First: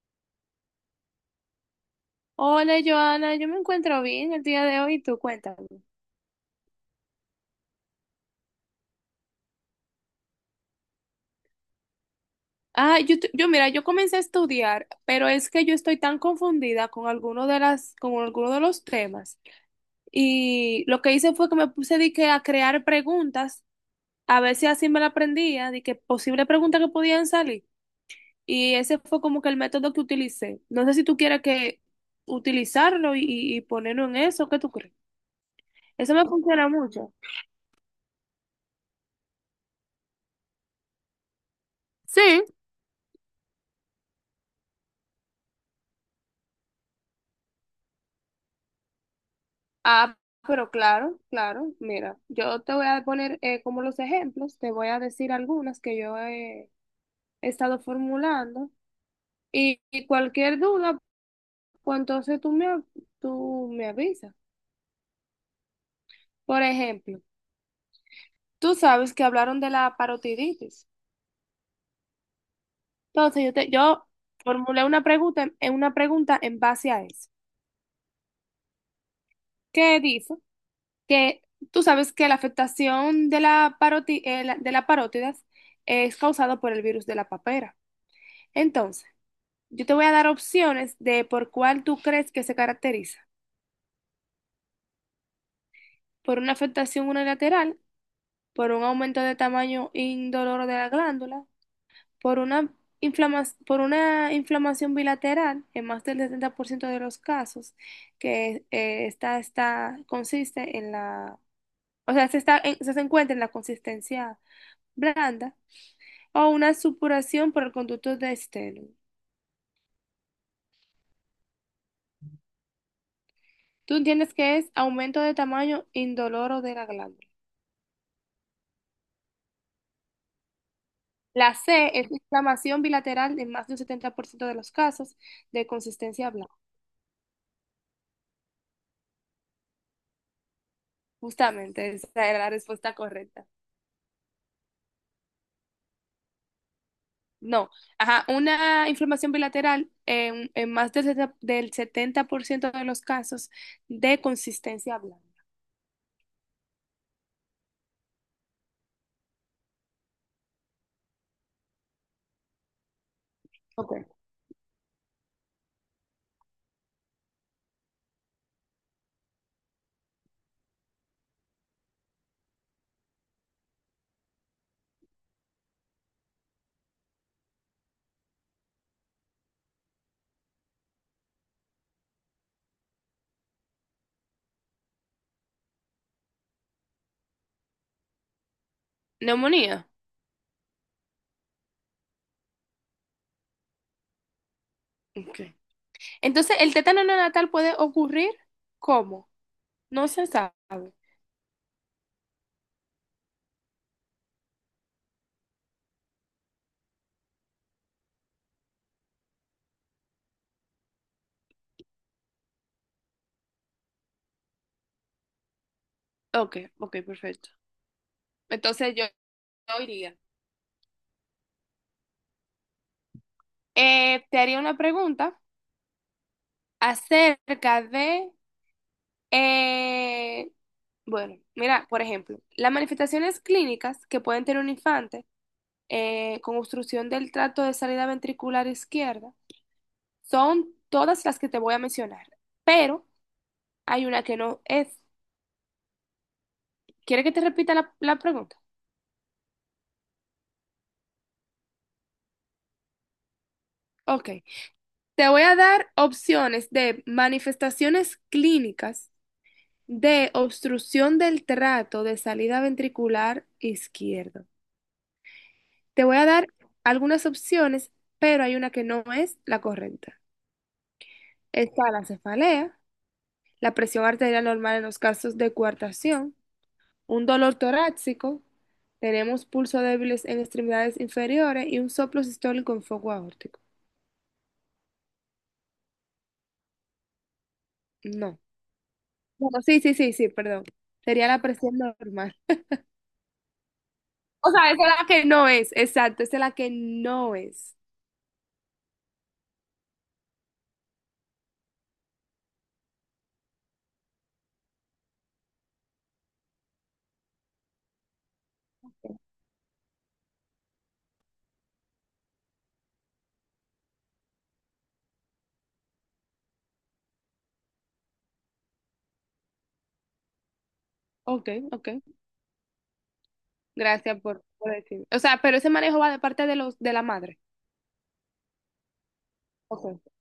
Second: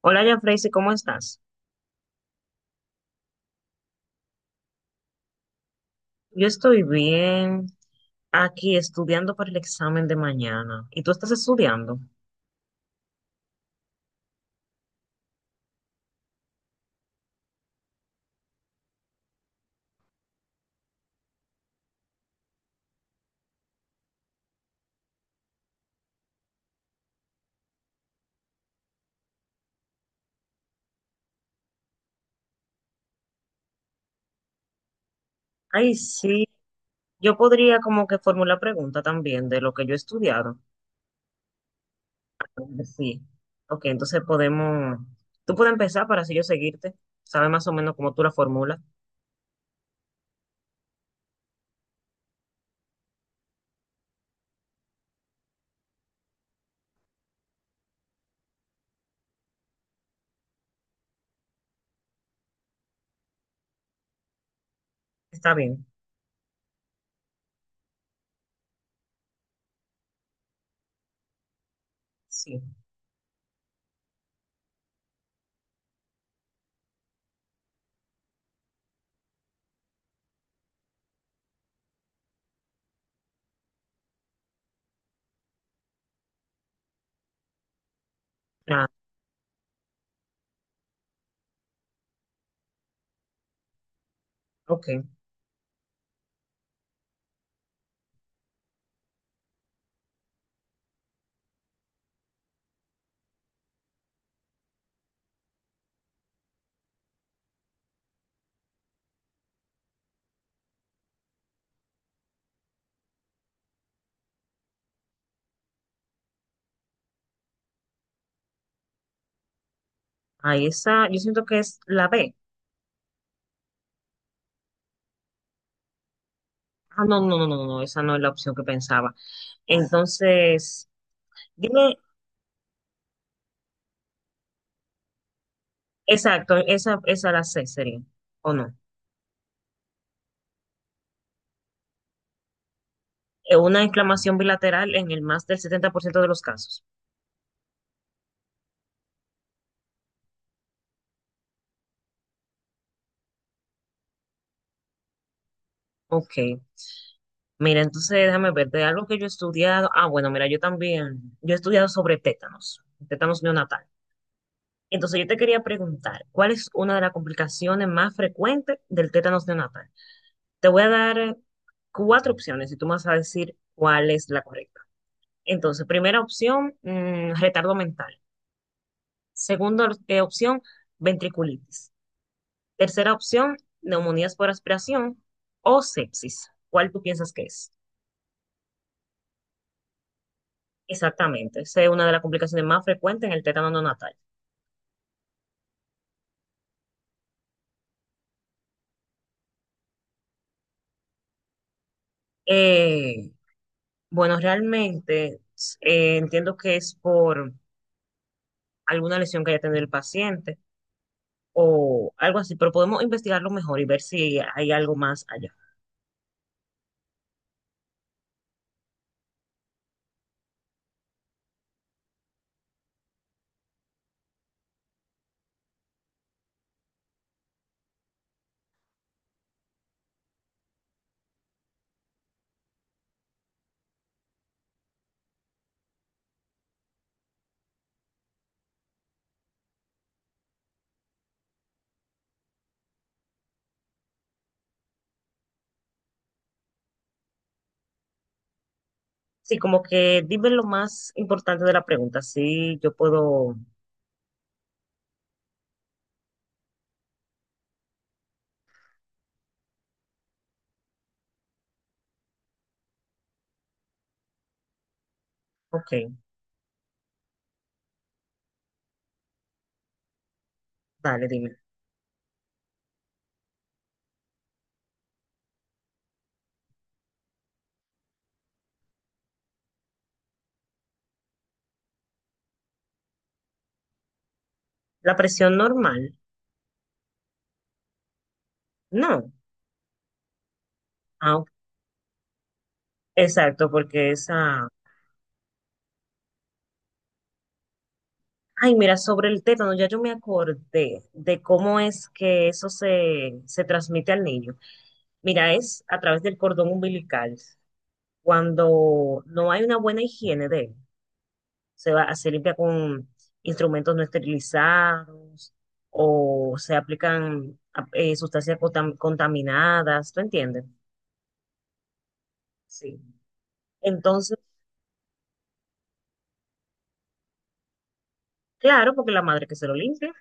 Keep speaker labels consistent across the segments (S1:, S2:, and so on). S1: Hola, Yafraise, ¿cómo estás?
S2: Hola, Joana, yo me encuentro bien el día de hoy, tú cuéntame.
S1: Yo estoy bien, aquí estudiando para el examen de mañana. ¿Y tú estás estudiando?
S2: Ah, yo, tu- yo Mira, yo comencé a estudiar, pero es que yo estoy tan confundida con alguno de los temas. Y lo que hice fue que me puse de que a crear preguntas, a ver si así me la aprendía, de que posibles preguntas que podían salir. Y ese fue como que el método que utilicé. No sé si tú quieres que utilizarlo y ponerlo en eso, ¿qué tú crees?
S1: Ay,
S2: Eso me
S1: sí.
S2: funciona mucho.
S1: Yo podría como que formular pregunta también de lo que yo he estudiado.
S2: Sí.
S1: Sí. Ok, entonces podemos. Tú puedes empezar para así yo seguirte. Sabes más o menos cómo tú la formulas.
S2: Ah, claro, mira, yo te voy a poner como los ejemplos, te voy a decir algunas que he estado formulando y cualquier duda, pues entonces tú me avisas.
S1: Está bien.
S2: Por ejemplo, tú sabes que hablaron de la parotiditis.
S1: Sí.
S2: Entonces yo formulé en una pregunta en base a eso. ¿Qué dice? Que tú sabes que la afectación de de la parótidas es causada por el virus de la papera.
S1: Ah,
S2: Entonces, yo te voy a dar opciones de por cuál tú crees que se caracteriza.
S1: ok.
S2: Por una afectación unilateral, por un aumento de tamaño indoloro de la glándula, por una por una inflamación bilateral en más del 70% de los casos, que esta consiste en la, o sea, se encuentra en la consistencia blanda, o una supuración por el conducto de esteno.
S1: Ahí esa, yo siento que es la B.
S2: ¿Tú entiendes que es aumento de tamaño indoloro de la
S1: Ah, no,
S2: glándula?
S1: no, no, no, no, esa no es la opción que pensaba. Entonces,
S2: La C
S1: dime.
S2: es inflamación bilateral en más de un 70% de los casos de consistencia blanca.
S1: Exacto, esa la C sería, ¿o no?
S2: Justamente, esa era la respuesta correcta.
S1: Una inflamación bilateral en el más del 70% de los casos.
S2: No, ajá, una inflamación bilateral en más del 70% de los casos de consistencia blanca.
S1: Ok, mira, entonces déjame ver, de algo que yo he estudiado, bueno, mira, yo también, yo he estudiado sobre tétanos, tétanos neonatal.
S2: Okay.
S1: Entonces yo te quería preguntar, ¿cuál es una de las complicaciones más frecuentes del tétanos neonatal? Te voy a dar cuatro opciones y tú me vas a decir cuál es la correcta. Entonces, primera opción, retardo mental. Segunda opción, ventriculitis. Tercera opción, neumonías por aspiración o sepsis. ¿Cuál tú piensas que es?
S2: Neumonía.
S1: Exactamente, esa es una de las complicaciones más frecuentes en el tétano neonatal.
S2: Ok. Entonces, el tétano neonatal puede ocurrir, ¿cómo? No se sabe.
S1: Eh, bueno, realmente entiendo que es por alguna lesión que haya tenido el paciente o algo así, pero podemos investigarlo mejor y ver si hay algo más allá.
S2: Ok, ok, perfecto. Entonces yo iría. Te haría una pregunta acerca de... Eh, bueno, mira, por ejemplo, las manifestaciones clínicas que pueden tener un infante con obstrucción del tracto de salida ventricular izquierda son todas las que te voy a mencionar, pero hay una que no es. ¿Quieres que te repita la pregunta?
S1: Sí, como que dime lo más importante de la pregunta, si yo puedo.
S2: Ok, te voy a dar opciones de manifestaciones clínicas de obstrucción del trato de salida ventricular izquierdo.
S1: Ok,
S2: Te voy a dar algunas opciones, pero hay una que no es la correcta.
S1: dale, dime.
S2: Está la cefalea, la presión arterial normal en los casos de coartación, un dolor torácico, tenemos pulso débiles en extremidades inferiores y un soplo sistólico en foco aórtico.
S1: La presión normal,
S2: No.
S1: no.
S2: Bueno, sí, sí, perdón. Sería
S1: Ah,
S2: la
S1: ok,
S2: presión normal.
S1: exacto, porque
S2: O
S1: esa...
S2: sea, esa es la que no es, exacto, esa es la que no es.
S1: Ay, mira, sobre el tétano, ya yo me acordé de cómo es que eso se transmite al niño. Mira, es a través del cordón umbilical. Cuando no hay una buena higiene de él, se va, se limpia con instrumentos no esterilizados o se aplican sustancias contaminadas, ¿tú entiendes?
S2: Ok, ok.
S1: Sí.
S2: Gracias
S1: Entonces,
S2: por decirme. O sea, pero ese manejo va de parte de los de la madre.
S1: claro, porque la madre que se lo
S2: Ok,
S1: limpia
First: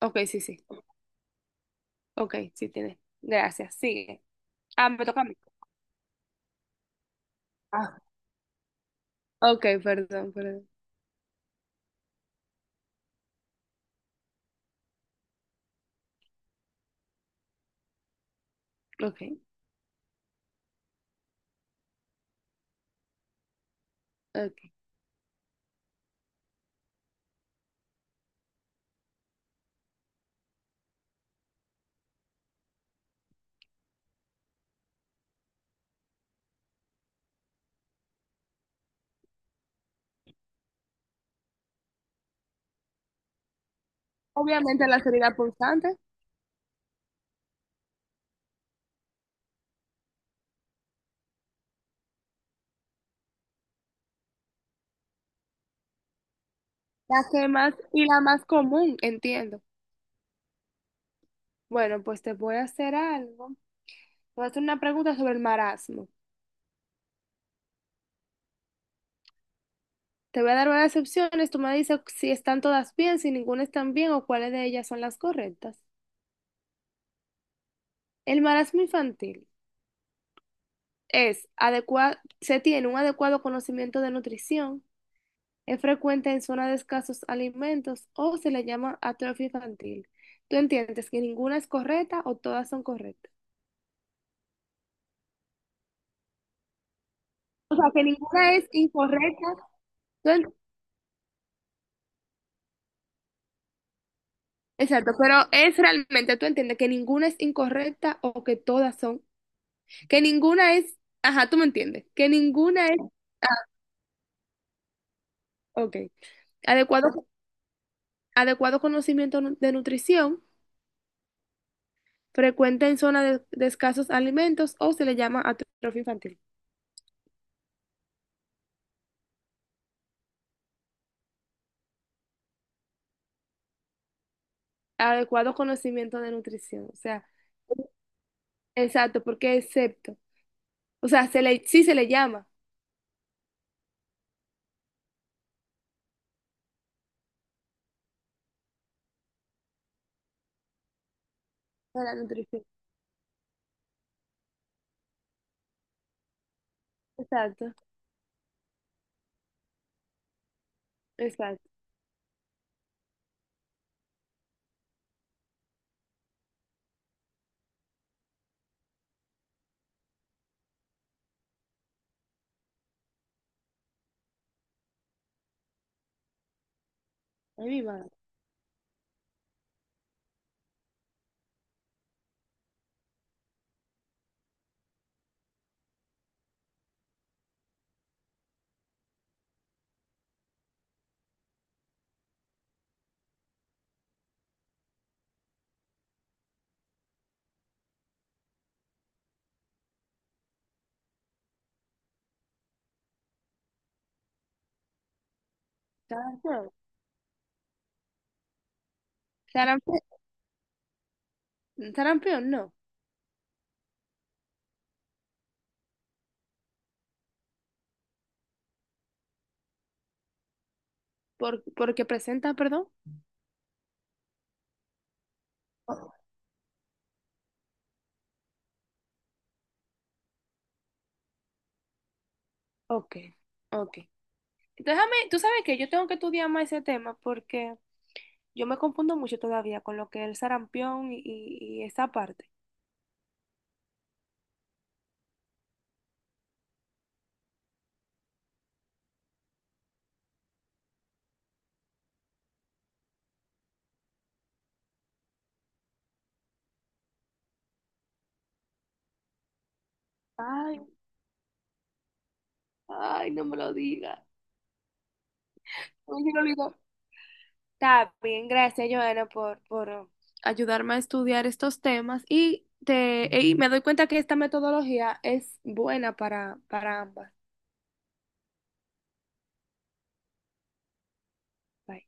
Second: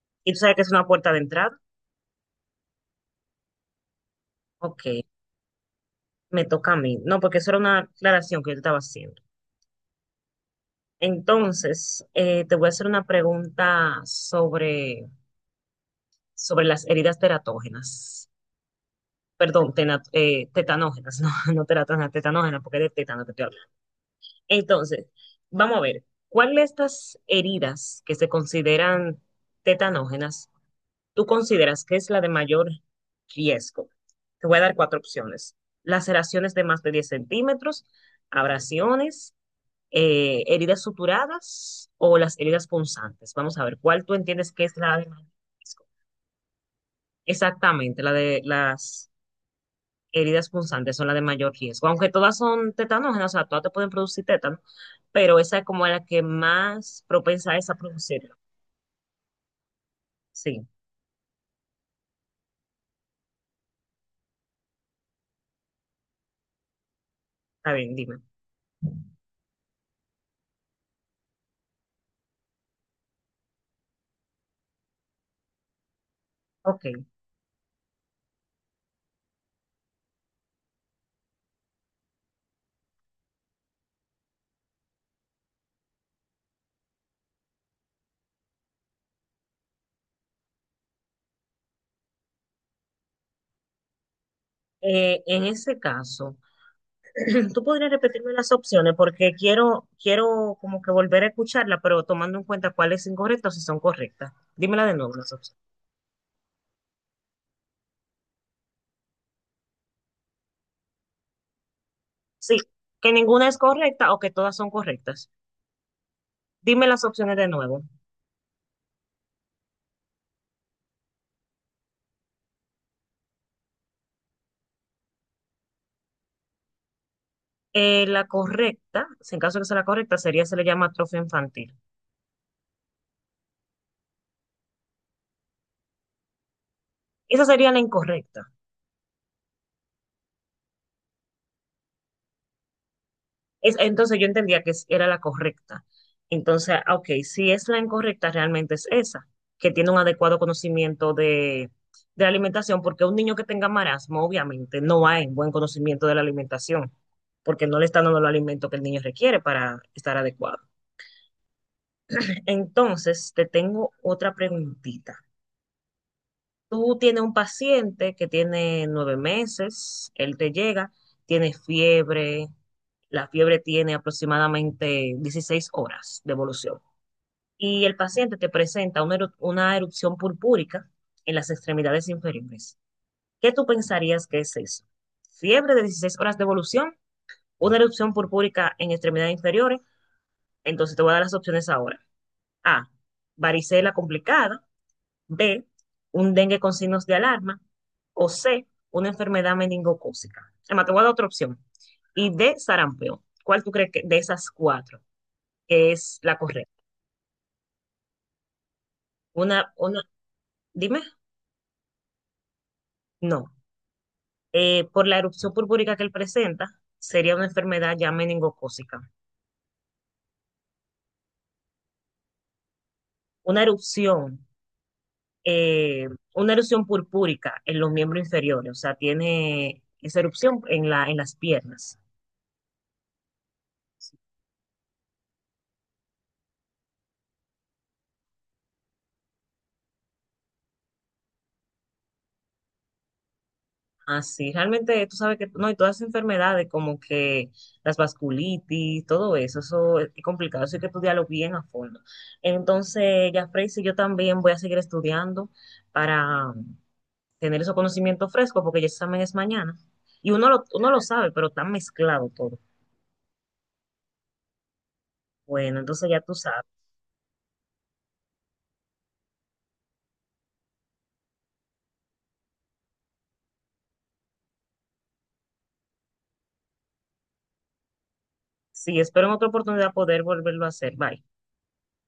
S2: ok,
S1: y tú
S2: sí,
S1: sabes
S2: sí.
S1: que es una puerta de entrada.
S2: Ok, sí tiene. Gracias. Sigue.
S1: Ok,
S2: Ah, me toca a mí.
S1: me toca a mí. No, porque eso era una
S2: Ah.
S1: aclaración que yo te estaba haciendo.
S2: Ok, perdón, perdón.
S1: Entonces, te voy a hacer una pregunta sobre las heridas teratógenas.
S2: Ok,
S1: Perdón, tetanógenas, no, no teratógenas, tetanógenas, porque es de tétano que estoy hablando.
S2: ok.
S1: Entonces, vamos a ver, ¿cuál de estas heridas que se consideran tetanógenas tú consideras que es la de mayor riesgo? Te voy a dar cuatro opciones. Laceraciones de más de 10 cm, abrasiones, heridas suturadas o las heridas punzantes. Vamos a ver, ¿cuál tú entiendes que es
S2: Obviamente
S1: la
S2: la
S1: de mayor
S2: seriedad
S1: riesgo?
S2: pulsante,
S1: Exactamente, la de las heridas punzantes son la de mayor riesgo, aunque todas son tetanógenas, o sea, todas te pueden producir tétano, pero esa es como la que más
S2: la que
S1: propensa es
S2: más
S1: a
S2: y la
S1: producirlo.
S2: más común, entiendo.
S1: Sí,
S2: Bueno, pues te voy a hacer algo. Te voy a hacer una pregunta sobre el marasmo.
S1: está bien, dime.
S2: Te voy a dar varias opciones. Tú me dices si están todas bien, si ninguna están bien o cuáles de ellas son las correctas.
S1: Ok.
S2: El marasmo infantil es adecuado, se tiene un adecuado conocimiento de nutrición, es frecuente en zonas de escasos alimentos o se le llama atrofia infantil. ¿Tú entiendes que ninguna es correcta o todas son correctas?
S1: En ese caso, tú
S2: O
S1: podrías
S2: sea, que
S1: repetirme las
S2: ninguna es
S1: opciones porque
S2: incorrecta.
S1: quiero,
S2: ¿Tú en-
S1: quiero como que volver a escucharla, pero tomando en cuenta cuáles son incorrectas y son correctas. Dímela de
S2: Exacto,
S1: nuevo las
S2: pero
S1: opciones.
S2: es realmente, ¿tú entiendes que ninguna es incorrecta o que todas son? Que ninguna es, ajá, tú me entiendes, que
S1: Sí,
S2: ninguna es,
S1: que ninguna es correcta o que todas son correctas.
S2: ok.
S1: Dime las
S2: Adecuado,
S1: opciones de nuevo.
S2: Adecuado conocimiento de nutrición, frecuente en zonas de escasos alimentos o se le llama atrofia infantil.
S1: La correcta, si en caso de que sea la correcta, sería, se le llama atrofia infantil.
S2: Adecuado conocimiento de nutrición, o sea.
S1: Esa sería la incorrecta.
S2: Exacto, porque excepto. O sea, se le, sí se le llama
S1: Es, entonces yo entendía que es- era la correcta. Entonces, ah, ok, si es la incorrecta, realmente es esa, que tiene un adecuado conocimiento
S2: a la
S1: de la
S2: nutrición.
S1: alimentación, porque un niño que tenga marasmo, obviamente, no hay buen conocimiento de la alimentación,
S2: Exacto,
S1: porque no le están dando los alimento que el niño requiere para estar adecuado.
S2: exacto.
S1: Entonces, te tengo otra preguntita. Tú tienes un paciente que tiene 9 meses, él te llega, tiene fiebre, la fiebre tiene aproximadamente 16 horas de evolución
S2: Ay, mi
S1: y el
S2: madre.
S1: paciente te presenta una, una erupción purpúrica en las extremidades inferiores. ¿Qué tú pensarías que es eso? ¿Fiebre de 16 horas de evolución? ¿Una erupción purpúrica en extremidades inferiores? Entonces te voy a dar las opciones ahora. A. Varicela complicada. B, un dengue con signos de alarma, o C, una enfermedad meningocócica. Además, te voy a dar otra opción. Y D, sarampión. ¿Cuál tú crees que de esas cuatro es la
S2: Sarampión.
S1: correcta? Una, una,
S2: Sarampe-
S1: dime,
S2: Sarampión, no.
S1: no. Por la erupción purpúrica que él presenta, sería una enfermedad ya meningocócica.
S2: Por, porque presenta, perdón.
S1: Una erupción, eh,
S2: O-
S1: una erupción purpúrica en los miembros inferiores, o sea, tiene esa erupción en la, en las piernas.
S2: Ok, ok. Déjame, tú sabes que yo tengo que estudiar más ese tema porque yo me confundo mucho todavía con lo que es el sarampión y esa parte.
S1: Así, realmente tú sabes que, no, y todas esas enfermedades como que las vasculitis, todo eso, eso es complicado, eso hay que estudiarlo bien a fondo. Entonces, ya Freysi, yo también voy a seguir estudiando para tener esos conocimientos frescos, porque el examen es mañana. Y uno lo,
S2: Ay,
S1: uno lo sabe, pero está mezclado todo.
S2: ay, no me lo digas.
S1: Bueno, entonces ya tú sabes.
S2: Está bien, gracias, Joana, por ayudarme a estudiar estos temas y me doy cuenta que esta metodología es buena para ambas.
S1: Sí, espero en otra oportunidad poder volverlo a hacer. Bye.
S2: Bye.